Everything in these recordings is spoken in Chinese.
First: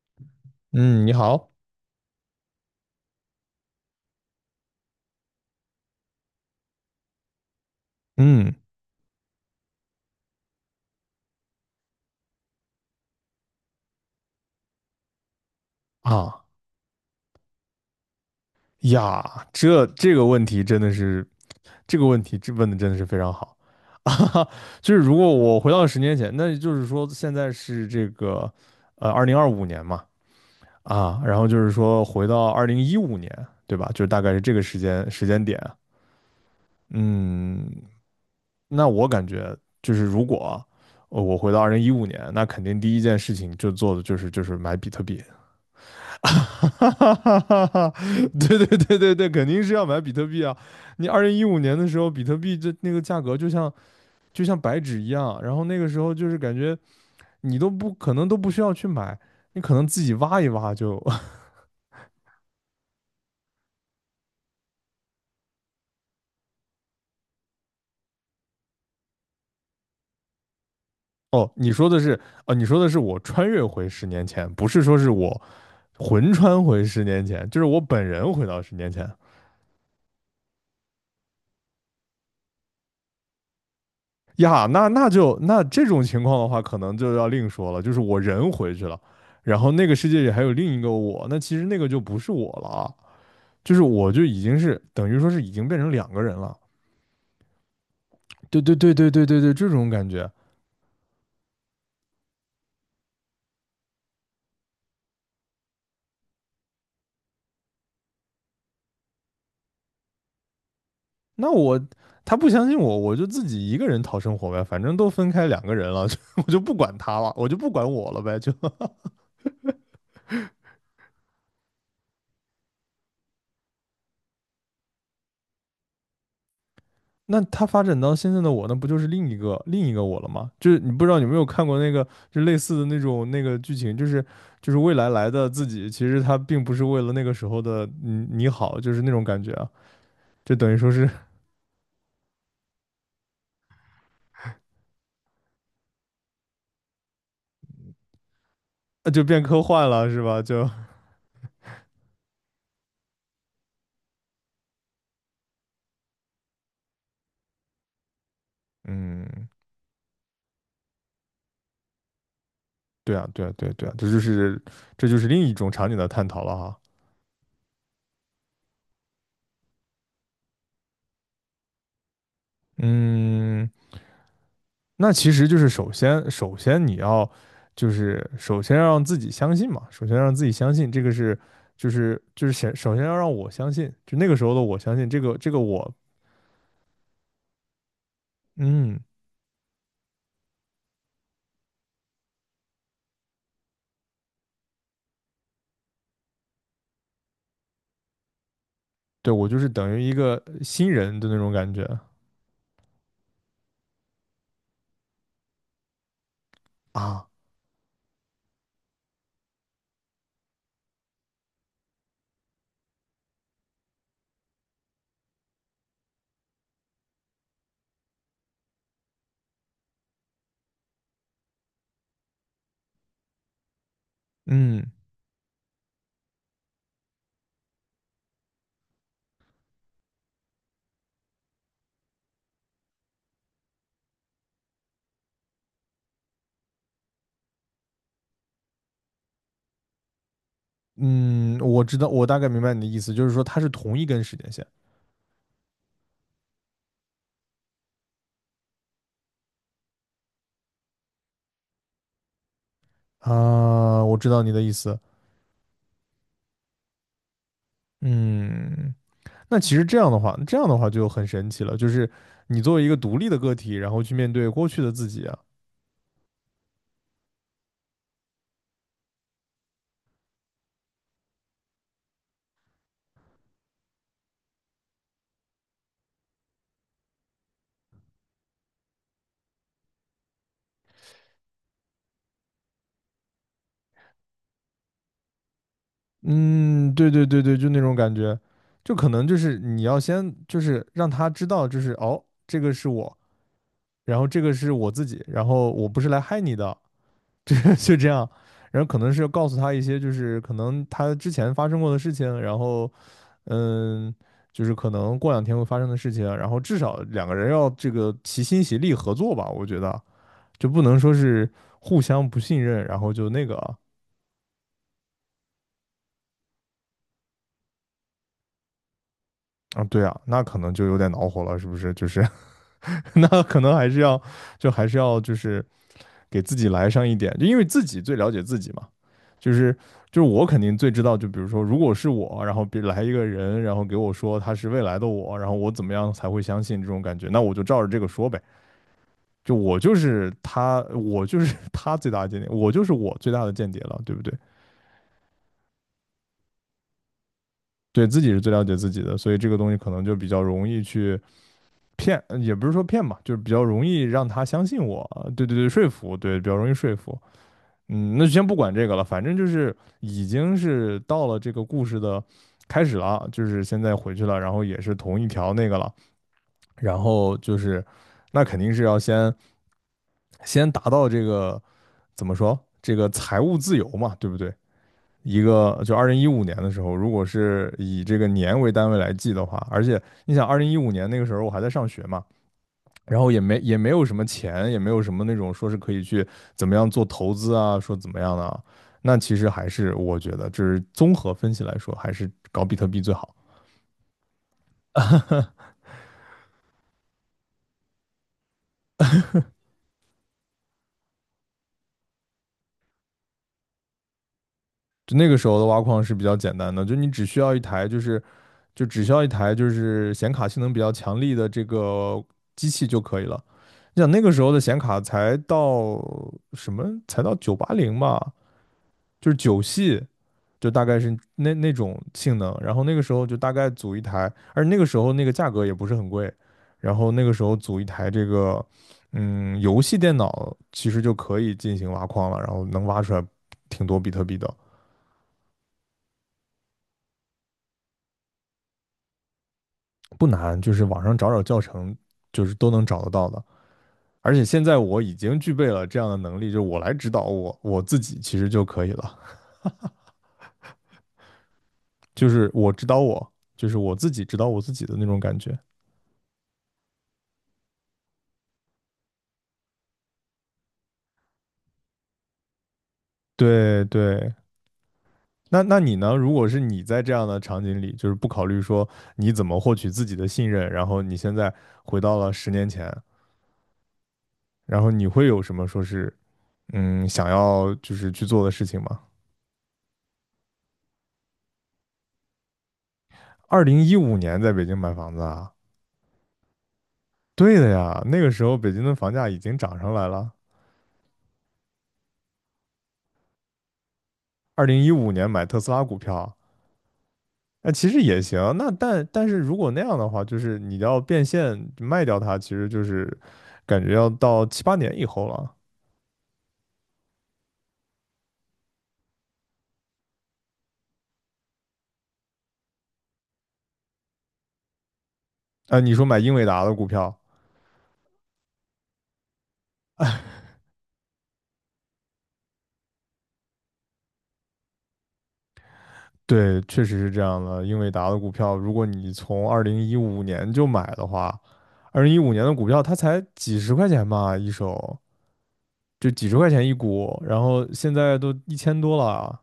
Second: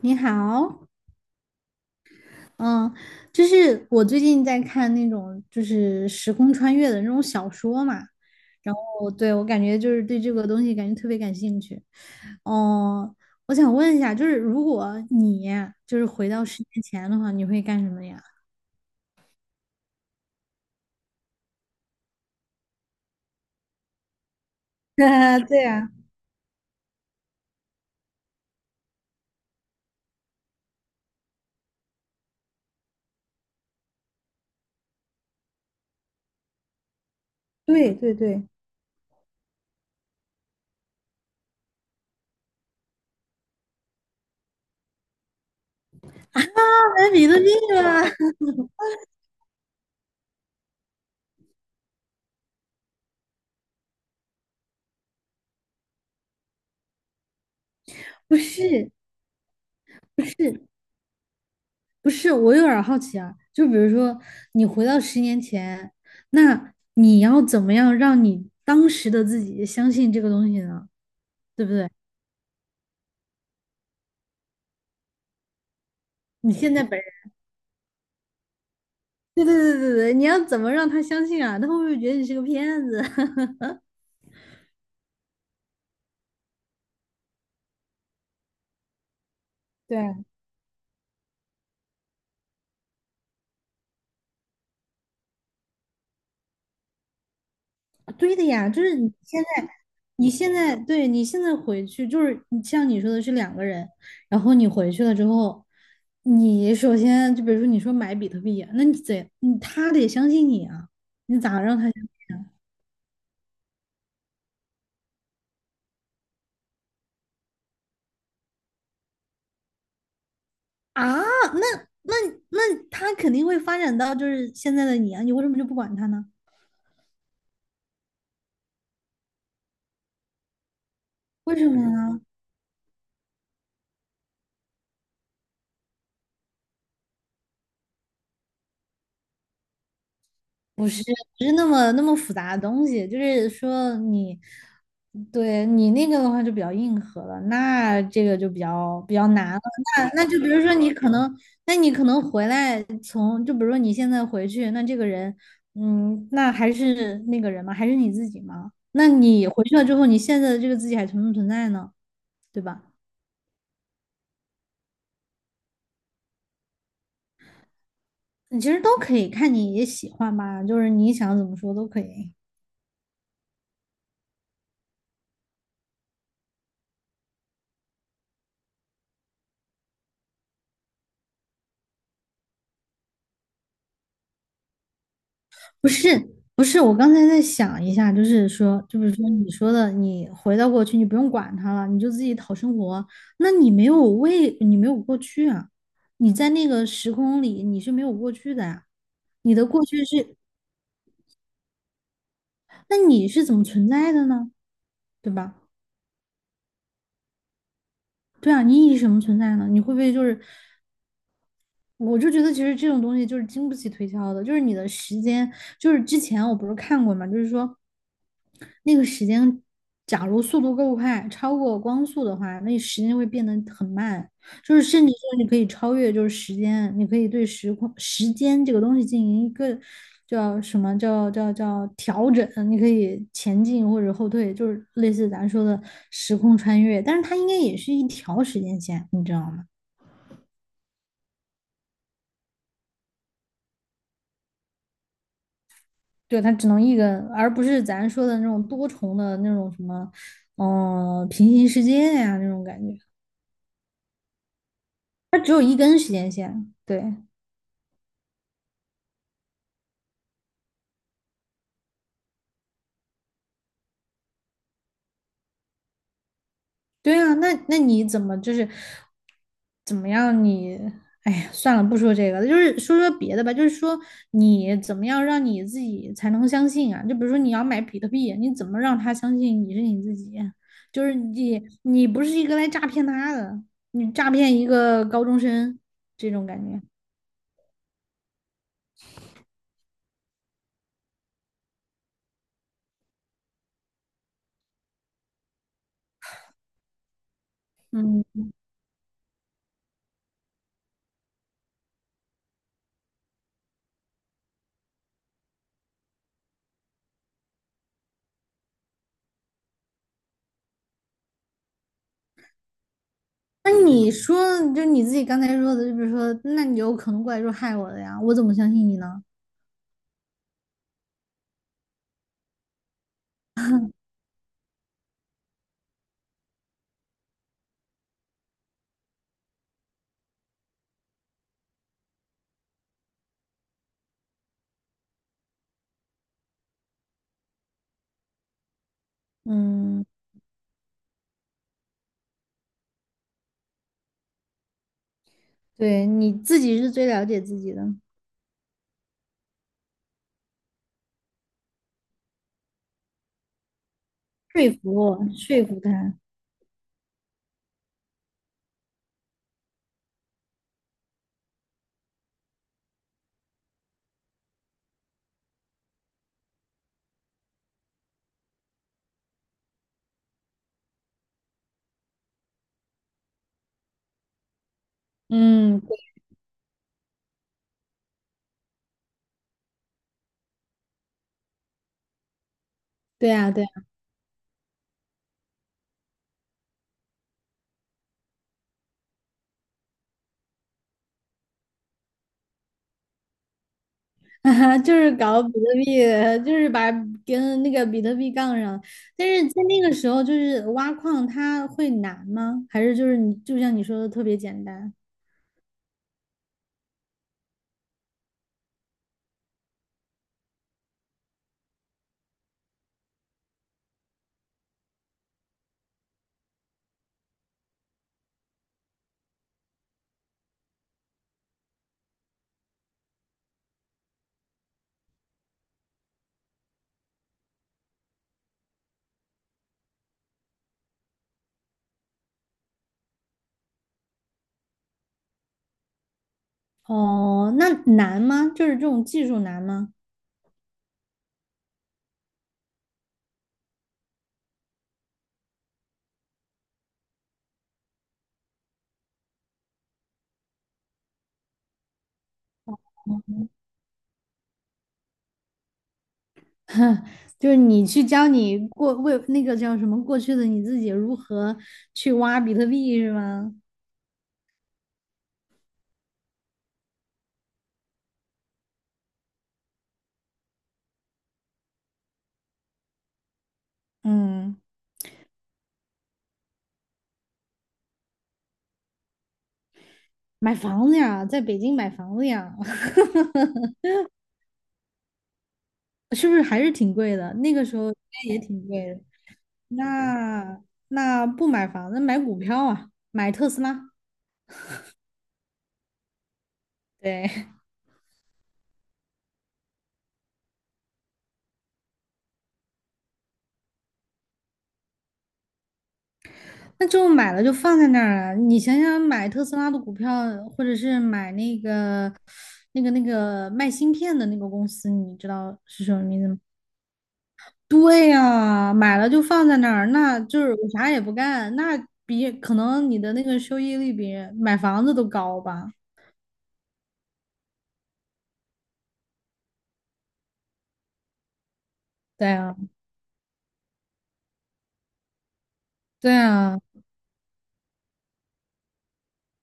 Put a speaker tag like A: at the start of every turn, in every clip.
A: 你好，
B: 嗯，你好。
A: 嗯，就是我最近在看那种就是时空穿越的那种小说嘛，
B: 嗯
A: 然后对我感觉就是对这个东西感觉特别感兴趣。哦，我想问一下，就是如果你就是回
B: 啊
A: 到十年前的话，你会干什么呀？
B: 呀，这个问题真的是，这个问题问的真的是非常好。 啊，就是 如果
A: 啊，
B: 我
A: 对
B: 回到
A: 啊，
B: 十年前，那就是说现在是这个2025年嘛。然后就是说回到二零一五年，对吧？就是大概是这个时间点。嗯，
A: 对对对，
B: 那我感觉就是如果我回到二零一五年，那肯定第一件事情就做的就是买比特币。哈
A: 当然
B: 哈
A: 比特币
B: 哈！
A: 得
B: 哈对对对对对，肯定是要买比特币啊！你二零一五年的时候，比特币那个价格就像白纸一样，然后那个时候就是感觉你都不可能 都
A: 不
B: 不需要去
A: 是，
B: 买，你可能自己
A: 不
B: 挖一
A: 是，
B: 挖就。
A: 不是，我有点儿好奇啊，就比如说你回到十年前，那你要怎么样让你当时的自己相信这个东西呢？
B: 哦，
A: 对不
B: 你说
A: 对？
B: 的是哦，你说的是我穿越回十年前，不是说是我魂
A: 你
B: 穿
A: 现在
B: 回
A: 本
B: 十年
A: 人，
B: 前，就是我本人回到十年前。
A: 对对对对对，你要怎么让他相信啊？他会不会觉得你是个骗子？
B: 呀，那这种情况的话，可能就要另说了，就是我人回去了，然后那个
A: 对
B: 世
A: 啊
B: 界里还有另一个我，那其实那个就不是我了啊，就是我就已经是等于说是已经变成两个人了。
A: 对的
B: 对
A: 呀，
B: 对
A: 就
B: 对
A: 是
B: 对
A: 你
B: 对对
A: 现
B: 对，这
A: 在，
B: 种感觉。
A: 你现在，对，你现在回去，就是你像你说的是两个人，然后你回去了之后，你首先就比如说你说买比特币啊那你得，你他得相信你啊，你
B: 那
A: 咋让
B: 我
A: 他？
B: 他不相信我，我就自己一个人讨生活呗，反正都分开两个人了，我就不管他了，我就不管我了呗，就
A: 啊，那那那他肯定会发展到就是现在的你啊，你为什么就不管他呢？
B: 那他发展到现在的我，那不就是另一个我了吗？就是你不知道有没有
A: 为
B: 看
A: 什么
B: 过那个，
A: 呢？
B: 就类似的那种那个剧情，就是未来来的自己，其实他并不是为了那个时候的你好，就是那种感觉啊，就等于
A: 不
B: 说
A: 是
B: 是。
A: 不是那么那么复杂的东西，就是说你对你那个的话就比较硬核了，那这个就比较 比
B: 就
A: 较
B: 变
A: 难了。
B: 科幻了，是
A: 那就
B: 吧？
A: 比如说你可能，那你可能回来从就比如说你现在回去，那这个人，嗯，那还是那个人吗？还是你自己吗？那你
B: 嗯，
A: 回去了之后，你现在的这个自己还存不存在呢？对吧？
B: 对啊，对啊，对啊对啊，这就是另一种场景的探讨了哈。
A: 你其实都可以看你也喜欢吧，就是你想怎么说都可以。
B: 嗯，那其实就是首先，首先你要就是首先要让自己相信嘛，首先让自己相信这个是就是先首先要让我相信，就那个时候的我相信这个
A: 不
B: 我。
A: 是不是，我刚才在想一下，就是说，就
B: 嗯，
A: 是说你说的，你回到过去，你不用管他了，你就自己讨生活。那你没有为，你没有过去啊，你在那个时空里你是没有过去的呀、
B: 对我
A: 你
B: 就
A: 的
B: 是
A: 过
B: 等于
A: 去
B: 一
A: 是，
B: 个新人的那种感觉
A: 那你是怎么存在的呢？对吧？
B: 啊。
A: 对啊，你以什么存在呢？你会不会就是我就觉得其实这种东西就是经不起推敲的，就是你的时间，就是之前我不是看过嘛，就是说那个时间，假如速度够快，超过光速的话，那时间会变得很慢，就是
B: 嗯
A: 甚至说你可以超越就是时间，你可以对时空时间这个东西进行一个叫什么叫调整，你可以前进或者后退，就是类似咱说的时空穿越，但是它应该也是一条时间线。
B: 嗯，我知道我大概明白你的意思，就是说它是同一根时间线。
A: 对，它只能一根，而不是咱说的那种多重的那种什么，嗯、平行世界呀、那种感觉，
B: 啊，我知道你的意思。
A: 它只有一根时间线。对，
B: 嗯，那其实这样的话就很神奇了，就是你作为一个独立的个体，然后去面对过去的自己。啊。
A: 对啊，那你怎么就是怎么样你？哎呀，算了，不说这个了，就是说说别的吧。就是说你怎么样让你自己才能相信啊？就比如说你要买比特币，你怎么让他相信你是你自己？就是你你不是一个来诈骗他的，你诈骗一个高中生这种感觉。
B: 嗯，对对对对，就那种感觉，就可能就是你要先就是让他知道，就是哦，这个是我，然后这个是我自己，然后我不是来害你的，这就这
A: 嗯。
B: 样。然后可能是要告诉他一些就是可能他之前发生过的事情，然后嗯，就是可能过两天会发生的事情，然后至少两个人要这个齐心协力合作吧，我觉得就不能说是互相不信任，然后就那个
A: 那你说，就你自己刚才说的，就比如说，那你有可能过来说害我的呀，我怎么相信你呢？
B: 啊，对啊，那可能就有点恼火了，是不是？就是。那可能还是要就是给自己来上一点，就因为自己最了解自己嘛，就是就是我肯定最知道，就比如说如果是我，然后别来一个人，然后给我说他是未来的我，然后我怎么样才会相信这种感觉，那我就照着这个说呗，就我就
A: 嗯，
B: 是他，我就是 他最大的间谍，我就是我最大的间谍了，对不对？
A: 对，你自己是最了解自己的，
B: 对自己是最了解自己的，所以这个东西可能就比较容易去骗，也不是说骗嘛，就是比较容易让他相
A: 说
B: 信
A: 服
B: 我，
A: 我，
B: 对对
A: 说
B: 对，
A: 服
B: 说服，
A: 他。
B: 对，比较容易说服。那就先不管这个了，反正就是已经是到了这个故事的开始了，就是现在回去了，然后也是同一条那个了，然后就是那肯定是要先达到这个怎么说这个财务自由嘛，对不对？一个
A: 嗯，
B: 就
A: 对
B: 二零一五年的时候，如果是以这个年为单位来记的话，而且你想二零一五年那个时候我还在上学嘛，然后
A: 对啊，对
B: 也
A: 啊，
B: 没有什么钱，也没有什么那种说是可以去怎么样做投资啊，说怎么样的啊，那其实还是我觉得，就是综合分析来说，还是搞比特币最好。
A: 就是搞比特币，就是把跟那个比特币杠上。但是在那个时候，就是挖矿它会难吗？还是就是你就像你说的特别简单？
B: 就那个时候的挖矿是比较简单的，就你只需要一台，就是就只需要一台就是显卡性能比较强力的这个机器就可以了。你想那个时候的显卡才到什么？才到980吧，就是九系，就大概是那种性能。然后那个时候就大概组一台，而那个时候那个价格也不是很贵。然后那个时候组一台这个，游戏电脑其实就可以进行挖矿了，然后能挖出来挺多比特币的，
A: 哦，那难吗？就是这种技术难吗？
B: 不难，就是网上找找教程，就是都能找得到的。而且现在我已经具备了这样的能力，就是我来指导我自己其实就可以了，就是我指导我，就是我自己指导我自己的那种感觉。
A: 就是你去教你过为那个叫什么过去的你自己如何去挖比特币是吗？
B: 对对，那你呢？如果是你在这样的场景里，就是不考虑说你怎么获取自己的信任，然后你现在回到了十年前，
A: 嗯，
B: 然后你会有什么说是想要就是去做的事情吗？
A: 买房子呀，在北京买房子呀，
B: 二零一五年在北京买房子啊，
A: 是不是还是挺贵的？那
B: 对
A: 个
B: 的
A: 时候应
B: 呀，那个
A: 该也
B: 时候
A: 挺
B: 北京
A: 贵
B: 的
A: 的。
B: 房价已经涨上来了。
A: 那那不买房子，买股票啊，买特斯拉。
B: 二零一五年买特斯拉股票，
A: 对，
B: 那其实也行。那但是如果那样的话，就是你要变现卖掉它，其实就是感觉要到七八年以后了。
A: 那就买了就放在那儿了。你想想，买特斯拉的股票，或者是买那个那个卖芯片的那个公司，你知道
B: 啊，
A: 是
B: 你
A: 什么
B: 说买
A: 名字
B: 英
A: 吗？
B: 伟达的股票。
A: 对呀，买了就放在那儿，那就是我啥也不干，那比可能你的那个收益率比买房子都高吧？
B: 对，确实是这样的。英伟达的股票，如果你从二零一五年就买的话，二零一
A: 对
B: 五年的
A: 啊，
B: 股票它才几十块钱吧一手，就
A: 对
B: 几十块
A: 啊，
B: 钱一股，然后现在都1000多了。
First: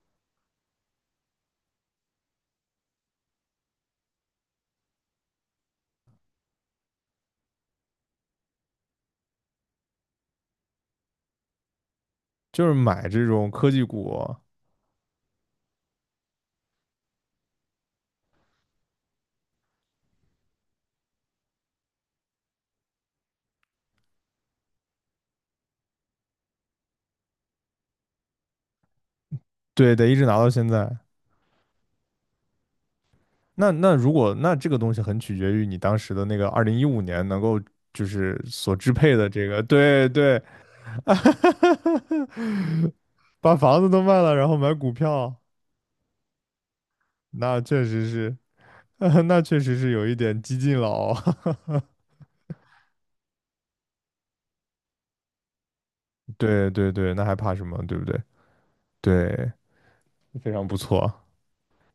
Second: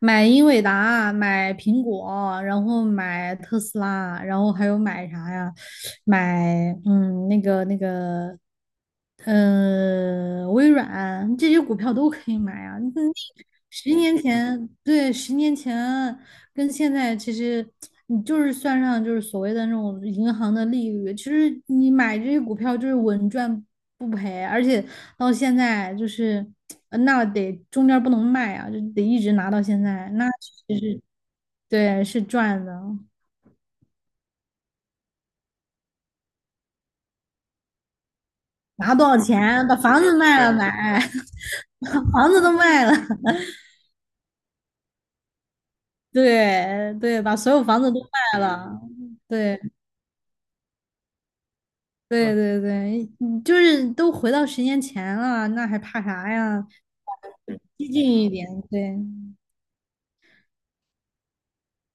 A: 买英伟达，买苹果，然后买特斯拉，然后还有买啥呀？买嗯，那个那个，微软这些股票都可以买
B: 就是
A: 啊。那
B: 买这种科技
A: 十
B: 股，
A: 年前，对，十年前。跟现在其实你就是算上就是所谓的那种银行的利率，其实你买这些股票就是稳赚不赔，而且到现在就是那得中间不能卖啊，就得一直拿到现
B: 对，得
A: 在，
B: 一直
A: 那
B: 拿到
A: 其
B: 现
A: 实
B: 在。
A: 是对是赚的，
B: 那如果那这个东西很取决于你当时的那个二零一五年能够就是所支
A: 拿多
B: 配
A: 少
B: 的这个，
A: 钱把房
B: 对
A: 子
B: 对，
A: 卖了买，把房子都卖了，
B: 把房子都卖了，然后买股票，
A: 对对，把所
B: 那
A: 有房
B: 确
A: 子都
B: 实是。
A: 卖了。
B: 那确
A: 对
B: 实是有一点激进了哦。
A: 对对对，你就是都回到十年前了，那还怕啥 呀？
B: 对对对，那还怕什么？
A: 激
B: 对不对？
A: 进一点，对
B: 对，非常不错。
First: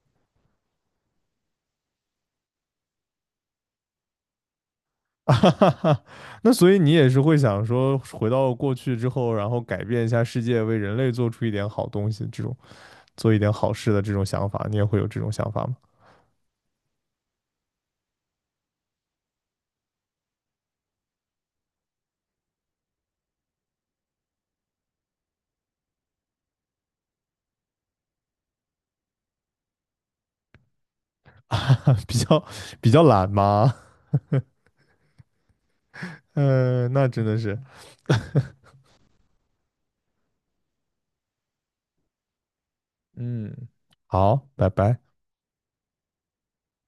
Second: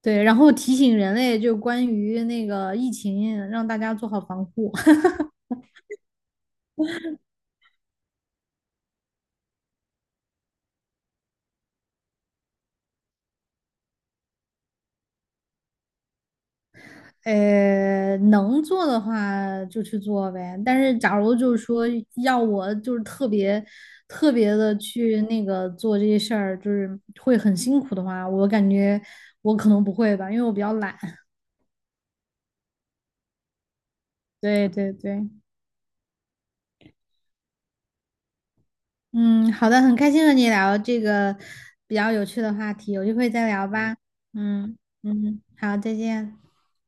A: 对，然后提醒人类就关于那个疫情，让大家做好防护。
B: 那所以你也是会想说，回到过去之后，然后改变一下世界，为人类做出一点好东西，这种做一点好事的这种想法，你也会有这种想法吗？
A: 能做的话就去做呗。但是，假如就是说要我就是特别特别的去那个做这些事儿，就是会很辛苦的话，我感觉我可能不会吧，因为我比较懒。
B: 比较懒吗？
A: 对对对，
B: 嗯，那真的是
A: 嗯，好的，很开心和你聊这个比较有趣的话题，有机会再
B: 嗯。
A: 聊吧。
B: 好，拜
A: 嗯
B: 拜。
A: 嗯，好，再见。